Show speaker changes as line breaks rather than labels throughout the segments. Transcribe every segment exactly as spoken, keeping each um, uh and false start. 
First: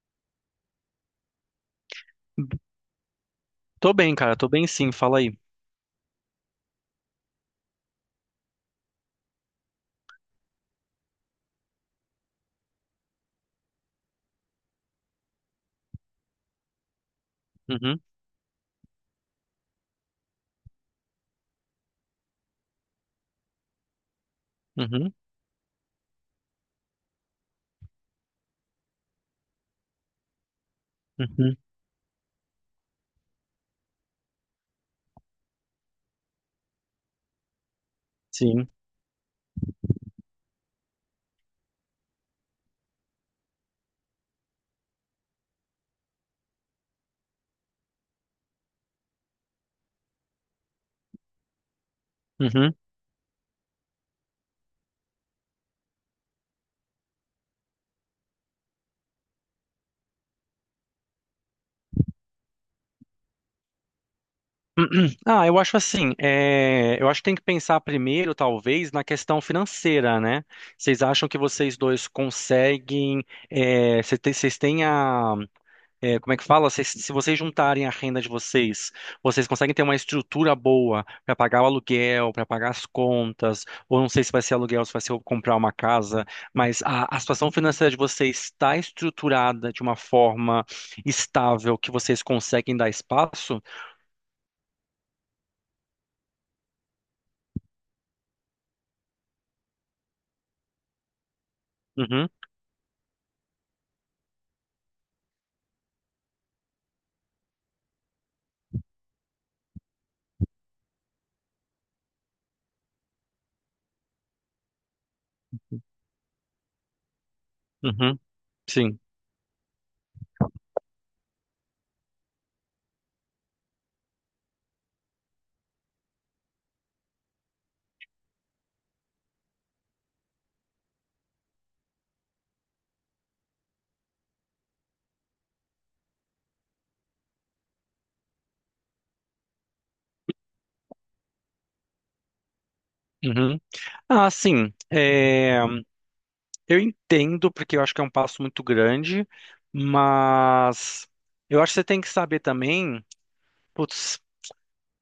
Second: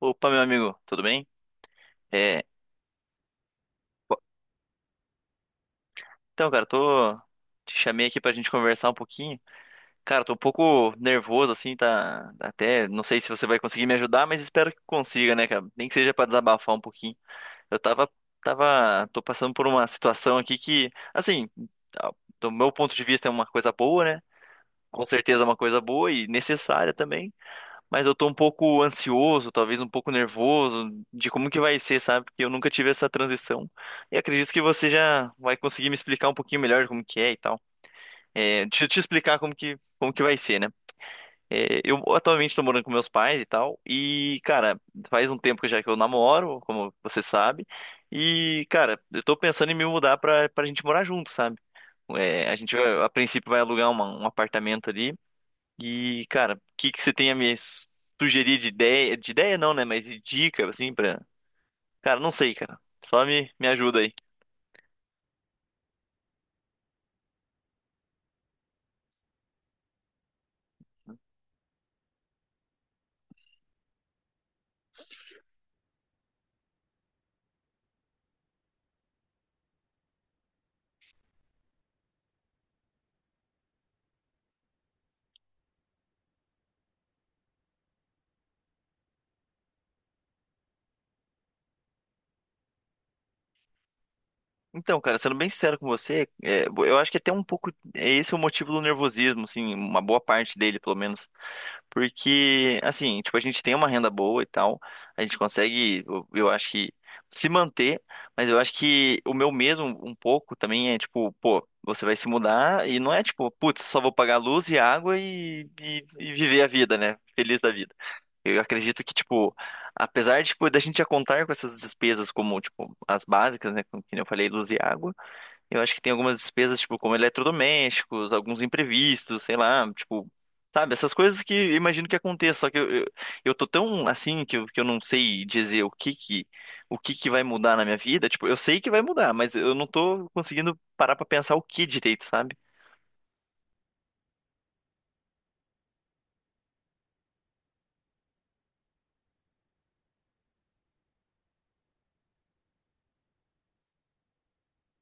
Opa, meu amigo, tudo bem? É,
Tô bem,
pô,
cara, tô bem sim, fala aí.
então, cara, tô te chamei aqui pra gente conversar um pouquinho. Cara, tô um pouco nervoso assim, tá tá até, não sei se você vai conseguir me ajudar, mas espero que consiga, né, cara? Nem que seja pra desabafar um pouquinho. Eu
Uhum,
tava tava tô passando por uma situação aqui que, assim, a- do meu ponto de vista é uma coisa boa, né? Com
uhum,
certeza é uma coisa boa e necessária também. Mas eu tô um pouco ansioso, talvez um pouco nervoso de como
uhum,
que vai ser, sabe? Porque eu nunca tive essa transição. E acredito que você já vai conseguir me explicar um pouquinho melhor como que é e tal. É,
sim.
deixa eu te explicar como que, como que vai ser, né? É, eu atualmente tô morando com meus pais e tal. E, cara, faz um tempo que já que eu namoro, como você sabe. E, cara, eu tô pensando em me mudar pra, pra gente morar junto, sabe? É, a
Uhum.
gente, vai- a princípio, vai alugar uma- um apartamento ali e, cara, o que que você tem a me sugerir de ideia? De ideia não, né? Mas de dica, assim, pra. Cara, não sei, cara. Só me, me ajuda aí.
Ah, eu acho assim, é, eu acho que tem que pensar primeiro, talvez, na questão financeira, né? Vocês acham que vocês dois conseguem, é, cê te- vocês têm a é, como é que fala? Se, se vocês juntarem a renda de vocês, vocês conseguem ter uma estrutura boa para pagar o aluguel, para pagar as contas, ou não sei se vai ser aluguel, se vai ser comprar uma casa, mas a, a situação financeira de vocês está estruturada de uma forma estável que vocês conseguem dar espaço?
Então, cara, sendo bem sincero com você, é, eu acho que é até um pouco. é Esse é o motivo do nervosismo, assim, uma boa parte dele, pelo menos.
Uhum,
Porque, assim, tipo, a gente tem uma renda boa e tal, a gente consegue, eu, eu acho que, se manter, mas eu acho que o meu medo um, um pouco também é, tipo, pô, você vai se mudar e não é, tipo, putz, só vou pagar luz e água e, e, e viver a vida, né? Feliz da vida.
uhum,
Eu
sim.
acredito que, tipo, apesar, de, tipo, da gente já contar com essas despesas como, tipo, as básicas, né? Como que nem eu falei, luz e água eu acho que tem algumas despesas, tipo, como eletrodomésticos, alguns imprevistos, sei lá, tipo, sabe, essas coisas que eu imagino que aconteça, só que eu, eu, eu tô tão assim que eu, que eu não sei dizer o que que, o que que vai mudar na minha vida, tipo, eu sei que vai mudar, mas eu não tô conseguindo parar pra pensar o que direito, sabe?
Uhum. Ah, sim. É, eu entendo, porque eu acho que é um passo muito grande, mas eu acho que você tem que saber também. Putz,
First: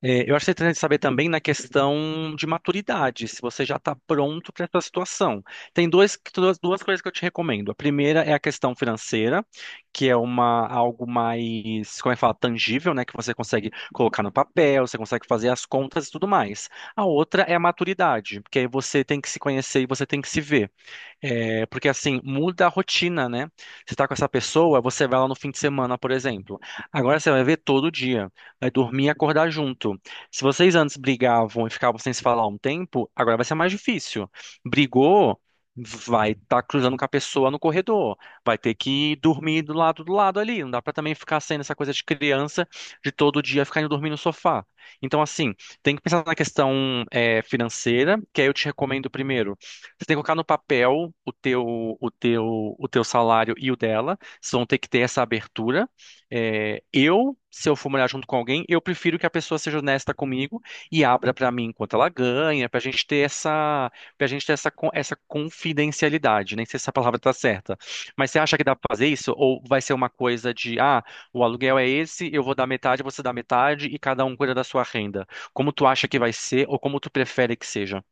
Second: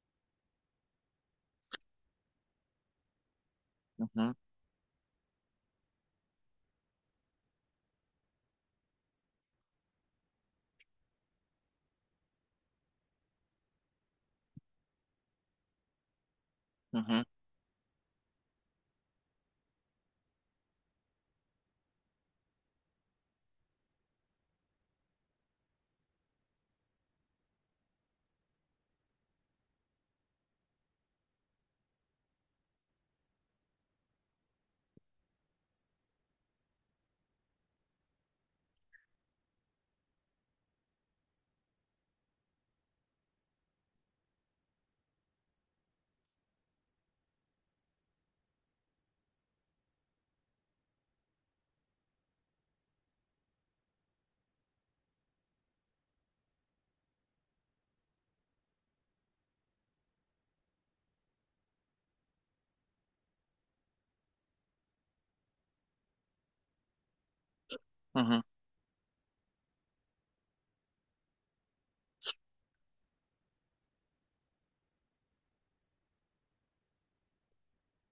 é, eu acho interessante saber também na questão de maturidade, se você já está
Uhum,
pronto para essa situação. Tem dois, duas, duas coisas que eu te recomendo. A primeira é a questão financeira, que é uma, algo mais, como é que fala, tangível, né? Que você consegue colocar no papel, você consegue fazer as contas e tudo mais. A
uhum,
outra é a maturidade, porque aí você tem que se conhecer e você tem que se ver. É, porque assim, muda a rotina, né? Você tá com essa pessoa, você vai lá no fim de semana, por exemplo. Agora você vai ver todo dia, vai dormir e acordar junto. Se vocês antes brigavam e ficavam sem se falar um tempo, agora vai ser mais difícil. Brigou, vai estar cruzando com a pessoa no corredor, vai ter que dormir do lado do lado ali. Não dá pra também ficar sendo essa coisa de criança de todo dia ficar indo dormir no sofá. Então, assim, tem que pensar na questão, é, financeira, que aí eu te recomendo primeiro. Você tem que colocar no papel o teu, o teu, o teu salário e o dela. Vocês vão ter que ter essa abertura. É, eu, se eu for morar junto com alguém, eu prefiro que a pessoa seja honesta comigo e abra para mim quanto ela ganha, para a gente ter essa, para gente ter essa, con- essa confidencialidade. Nem sei se essa palavra está certa. Mas você
uhum.
acha que dá para fazer isso? Ou vai ser uma coisa de, ah, o aluguel é esse, eu vou dar metade, você dá metade e cada um cuida da sua renda? Como tu acha que vai ser ou como tu prefere que seja?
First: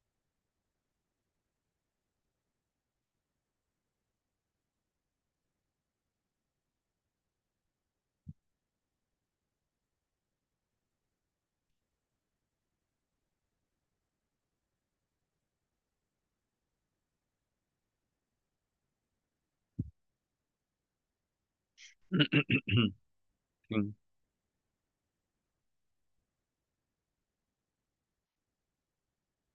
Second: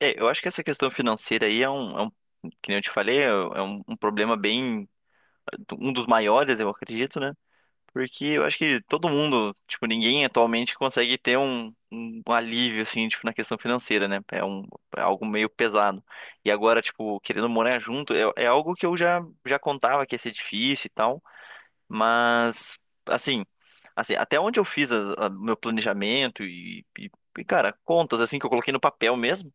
É, eu acho que essa questão financeira aí é um, é um- que nem eu te falei, é é um, um problema bem, um dos maiores, eu acredito, né? Porque eu acho que todo mundo, tipo, ninguém atualmente consegue ter um, um alívio, assim, tipo, na questão financeira, né? É, um, é algo meio pesado. E agora, tipo, querendo morar junto, é, é algo que eu já, já contava que ia ser difícil e tal, mas, assim,
Sim.
assim, até onde eu fiz a- a- meu planejamento e, e, e, cara, contas, assim, que eu coloquei no papel mesmo,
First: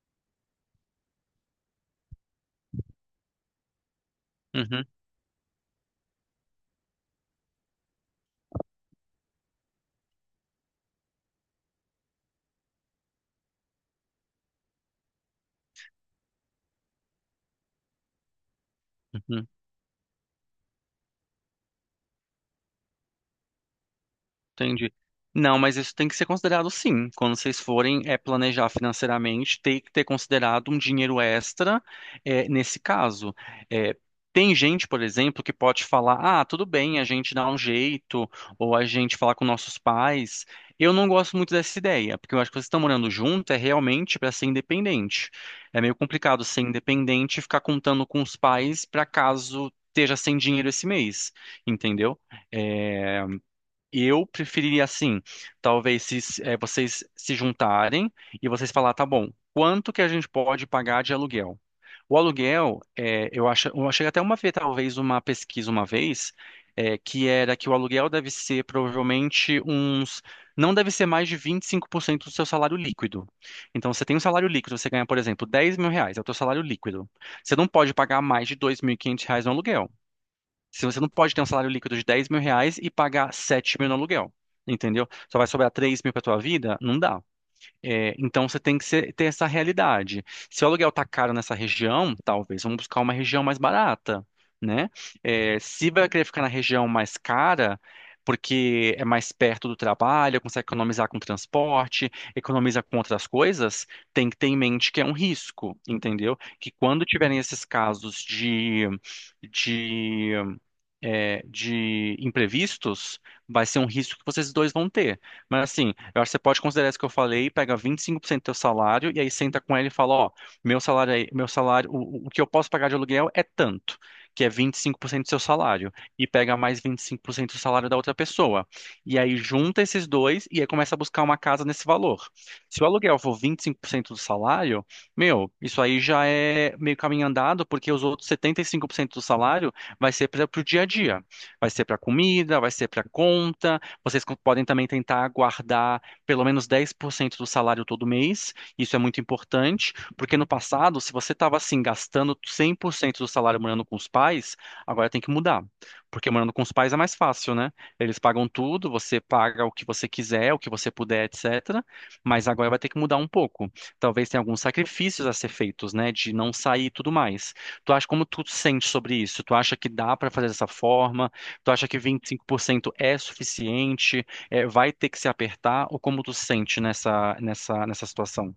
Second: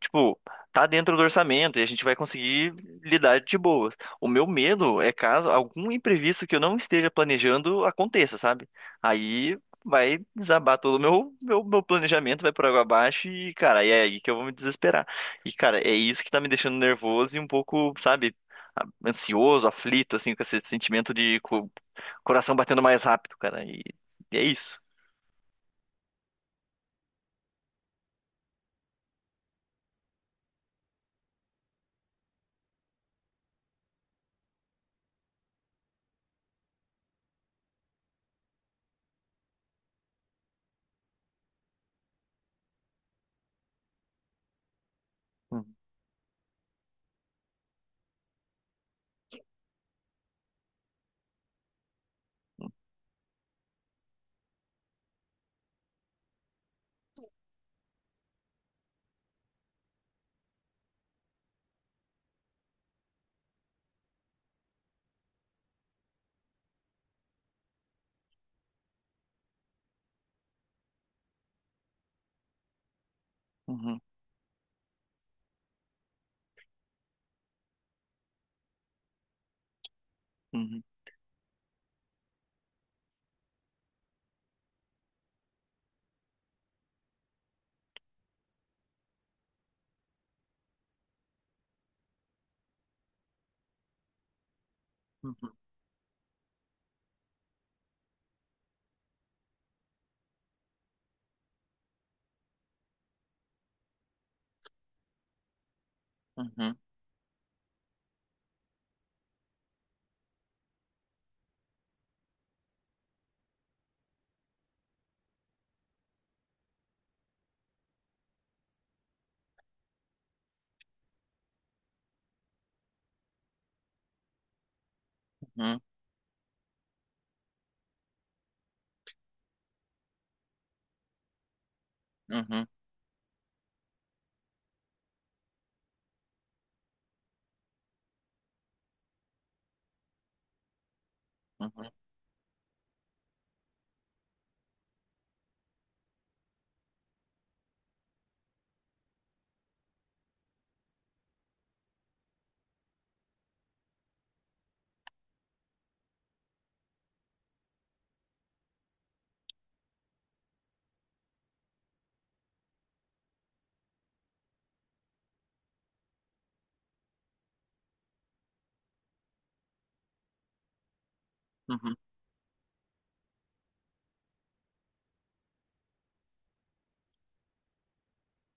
tipo, tá dentro do orçamento e a gente vai conseguir lidar de boas. O meu
Uhum,
medo é caso algum imprevisto que eu não esteja planejando aconteça, sabe? Aí vai desabar todo o meu, meu, meu planejamento, vai por água abaixo e, cara, é aí que eu vou me desesperar. E, cara, é isso que tá me deixando nervoso e um pouco, sabe, a-
uhum,
ansioso, aflito, assim, com esse sentimento de co- coração batendo mais rápido, cara. E, e é isso.
entendi. Não, mas isso tem que ser considerado sim. Quando vocês forem é planejar financeiramente, tem que ter considerado um dinheiro extra é, nesse caso. É, tem gente, por exemplo, que pode falar: ah, tudo bem, a gente dá um jeito, ou a gente fala com nossos pais. Eu não gosto muito dessa ideia, porque eu acho que vocês estão morando junto é realmente para ser independente. É meio complicado ser independente e ficar contando com os pais para caso esteja sem dinheiro esse mês, entendeu? É, eu preferiria assim, talvez se se, eh, vocês se juntarem e vocês falar, tá bom, quanto que a gente pode pagar de aluguel? O aluguel, eh, eu acho, eu achei até uma vez, talvez uma pesquisa uma vez, eh, que era que o aluguel deve ser provavelmente uns, não deve ser mais de vinte e cinco por cento do seu salário líquido. Então,
Uhum,
você tem um salário líquido, você ganha, por exemplo, dez mil reais, é o teu salário líquido. Você não pode pagar mais de dois mil e quinhentos reais no aluguel.
uhum,
Se você não pode ter um salário líquido de dez mil reais e pagar sete mil no aluguel, entendeu? Só vai sobrar três mil para tua vida? Não dá. É, então você tem que ser- ter essa realidade. Se o aluguel tá caro nessa região, talvez vamos buscar uma região mais barata, né?
uhum,
É, se vai querer ficar na região mais cara, porque é mais perto do trabalho, consegue economizar com transporte, economiza com outras coisas, tem que ter em mente que é um risco, entendeu? Que
uhum,
quando tiverem esses casos de, de é, de imprevistos, vai ser um risco que vocês dois vão ter. Mas assim, eu acho que você pode considerar isso que eu falei, pega vinte e cinco por cento do teu salário e aí senta com ele e fala, ó, meu salário aí, meu salário, o, o que eu posso pagar de aluguel é tanto, que é vinte e cinco por cento do seu
uhum,
salário, e pega mais vinte e cinco por cento do salário da outra pessoa. E aí junta esses dois e aí começa a buscar uma casa nesse valor.
uhum, uhum,
Se o aluguel for vinte e cinco por cento do salário, meu, isso aí já é meio caminho andado, porque os outros setenta e cinco por cento do salário vai ser para o dia a dia, vai ser
uhum.
para comida, vai ser para conta. Vocês co- podem também tentar guardar pelo menos dez por cento do salário todo mês, isso é muito importante, porque no passado, se você estava assim, gastando cem por cento do salário morando com os pais, agora tem que mudar, porque morando com os pais é mais fácil, né? Eles pagam tudo, você paga o que você quiser, o que você puder, etcétera. Mas agora vai ter que mudar um pouco. Talvez tenha alguns sacrifícios a ser feitos, né? De não sair e tudo mais. Tu acha como tu sente sobre isso? Tu acha que dá para fazer dessa forma? Tu acha
Uhum.
que vinte e cinco por cento é suficiente? É, vai ter que se apertar? Ou como tu sente nessa nessa nessa situação?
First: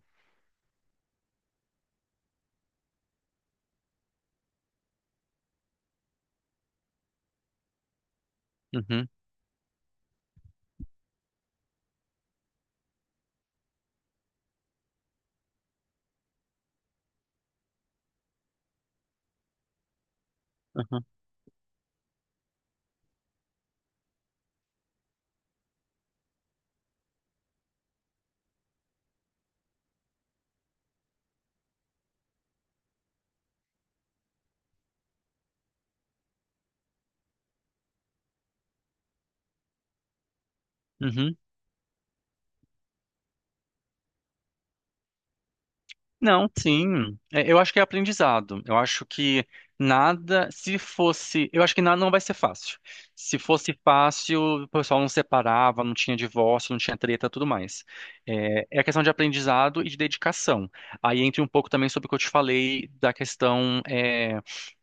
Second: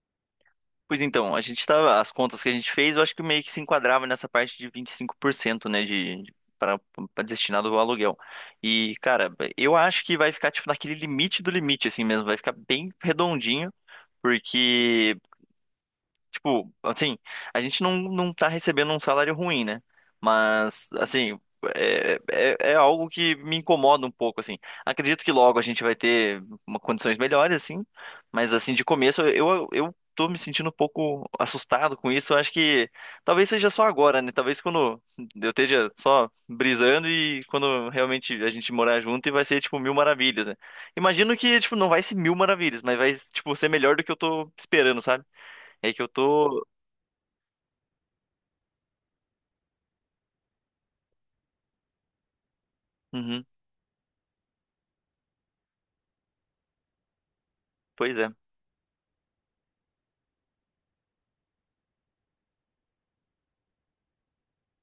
Pois então, a gente tava, as contas que a gente fez, eu acho que meio que se enquadrava nessa parte de vinte e cinco por cento né, de para destinado ao aluguel. E,
Uhum,
cara, eu acho que vai ficar tipo naquele limite do limite assim mesmo, vai ficar bem redondinho, porque tipo, assim, a gente não, não tá recebendo um salário ruim, né? Mas,
uhum,
assim, é, é, é algo que me incomoda um pouco, assim. Acredito que logo a gente vai ter uma- condições melhores, assim, mas, assim, de começo eu, eu tô me sentindo um pouco assustado com isso. Eu acho que talvez seja só agora, né? Talvez quando eu esteja só brisando e quando realmente a gente morar junto e vai ser, tipo, mil maravilhas, né? Imagino
uhum.
que, tipo, não vai ser mil maravilhas, mas vai, tipo, ser melhor do que eu tô esperando, sabe? É que eu
Não,
tô.
sim. É, eu acho que é aprendizado. Eu acho que nada, se fosse, eu acho que nada não vai ser fácil. Se
Uhum,
fosse fácil, o pessoal não separava, não tinha divórcio, não tinha treta, tudo mais.
pois é.
É, é a questão de aprendizado e de dedicação. Aí entra um pouco também sobre o que eu te falei da questão, é,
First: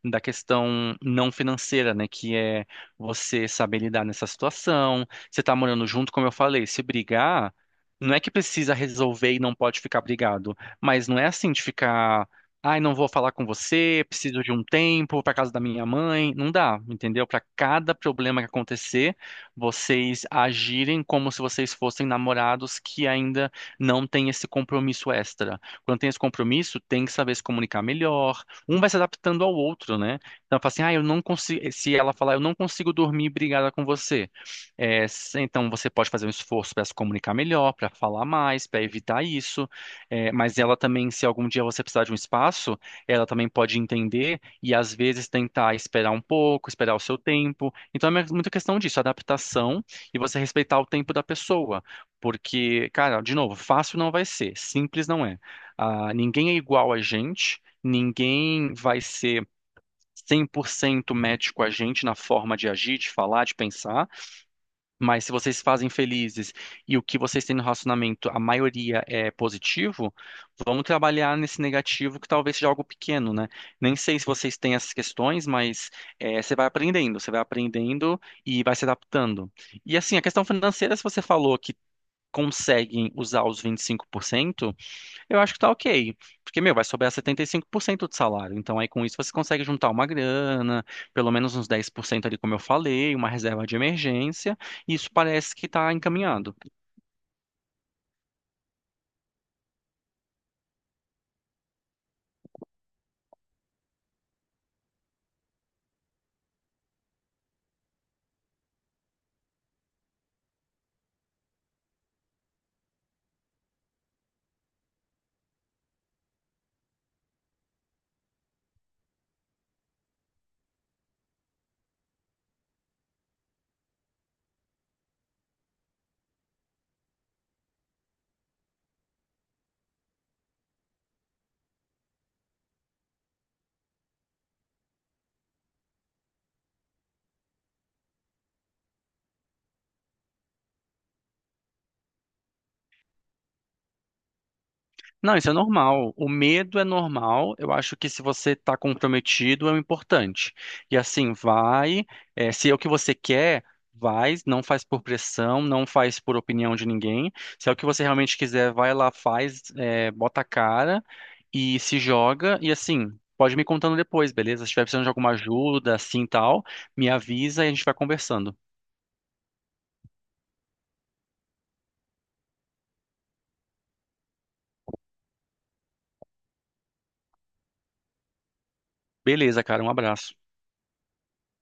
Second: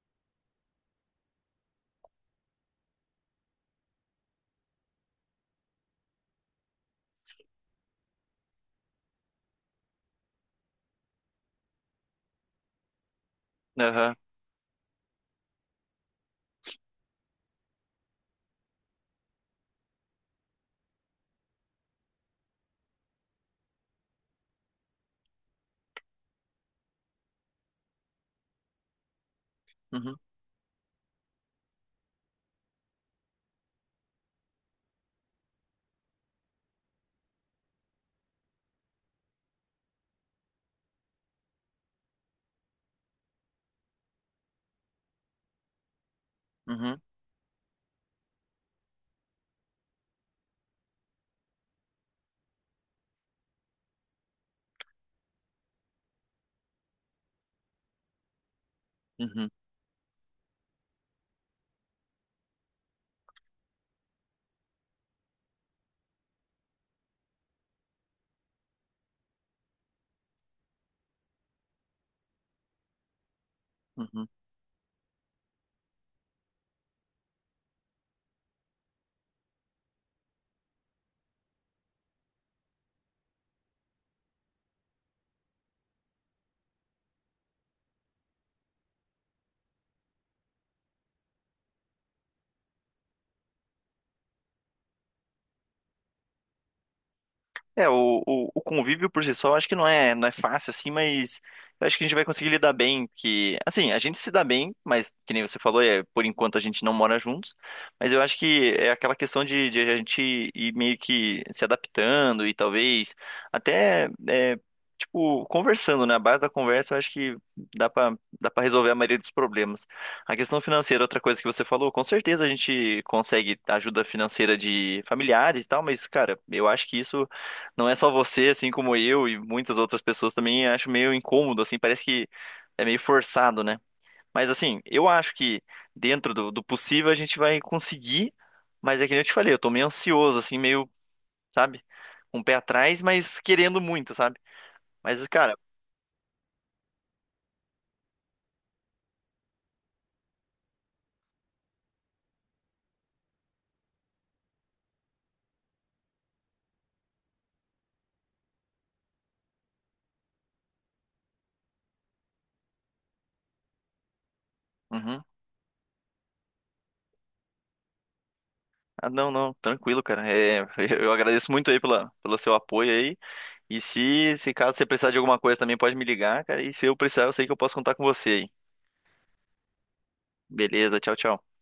da questão não financeira, né? Que é você saber lidar nessa situação. Você tá morando junto, como eu falei, se brigar, não é que precisa resolver e não pode ficar brigado. Mas não é assim de ficar, ai, não vou falar com você,
Aham.
preciso de um tempo para casa da minha mãe. Não dá, entendeu? Para cada problema que acontecer, vocês agirem como se vocês fossem namorados que ainda não têm esse compromisso extra. Quando tem esse compromisso, tem que saber se comunicar melhor. Um vai se adaptando ao outro,
Uhum,
né? Então, fala assim, ah, eu não consigo. Se ela falar, eu não consigo dormir brigada com você. É, se- então, você pode fazer um esforço para se comunicar melhor, para falar mais, para evitar isso. É, mas ela também, se algum dia você precisar de um espaço, ela também pode entender e às vezes tentar esperar um pouco, esperar o
uhum,
seu tempo. Então é muita questão disso, adaptação e você respeitar o tempo da pessoa. Porque, cara, de novo, fácil não vai ser, simples não é. Ah, ninguém é igual a gente, ninguém vai ser
uhum,
cem por cento match com a gente na forma de agir, de falar, de pensar. Mas se vocês se fazem felizes e o que vocês têm no relacionamento, a maioria é positivo, vamos trabalhar nesse negativo que talvez seja algo pequeno, né? Nem sei se
uhum.
vocês têm essas questões, mas eh, você vai aprendendo, você vai aprendendo e vai se adaptando. E assim, a questão financeira, se você falou que conseguem usar os vinte e cinco por cento, eu acho que tá ok. Porque, meu, vai sobrar setenta e cinco por cento do salário. Então, aí com isso você consegue juntar uma grana, pelo menos uns dez por cento ali, como eu falei, uma reserva de emergência, e isso parece que tá encaminhado.
É, o, o, o convívio por si só, eu acho que não é, não é fácil, assim, mas eu acho que a gente vai conseguir lidar bem, que, assim, a gente se dá bem, mas, que nem você falou, é, por enquanto a gente não mora juntos, mas eu acho que é aquela questão de, de a gente ir meio que se adaptando e talvez até, é, tipo, conversando, né? A base da conversa, eu acho que dá pra, dá pra resolver a maioria dos problemas. A questão financeira, outra coisa que você falou, com certeza a gente consegue ajuda financeira de familiares e tal, mas, cara, eu acho que isso não é só você, assim como eu e muitas outras pessoas também acho meio incômodo, assim, parece que é meio forçado, né? Mas assim, eu acho que dentro do, do possível a gente vai conseguir, mas é que nem eu te falei, eu tô meio ansioso, assim, meio, sabe, com o pé atrás, mas querendo muito, sabe? Mas,
Não, isso é
cara,
normal. O medo é normal. Eu acho que se você está comprometido, é o importante. E assim, vai. eh, se é o que você quer, vai. Não faz por pressão, não faz por opinião de ninguém. Se é o que você realmente quiser, vai lá, faz, eh, bota a cara e se joga. E assim, pode me contando depois, beleza? Se estiver precisando de
uhum.
alguma ajuda, assim tal, me avisa e a gente vai conversando.
Ah, não, não, tranquilo, cara. É, eu agradeço muito aí pela, pelo seu apoio aí. E se, se caso você precisar de alguma coisa também, pode me ligar, cara. E se eu precisar, eu sei que eu posso contar com você aí.
Beleza, cara, um abraço.
Beleza, tchau, tchau.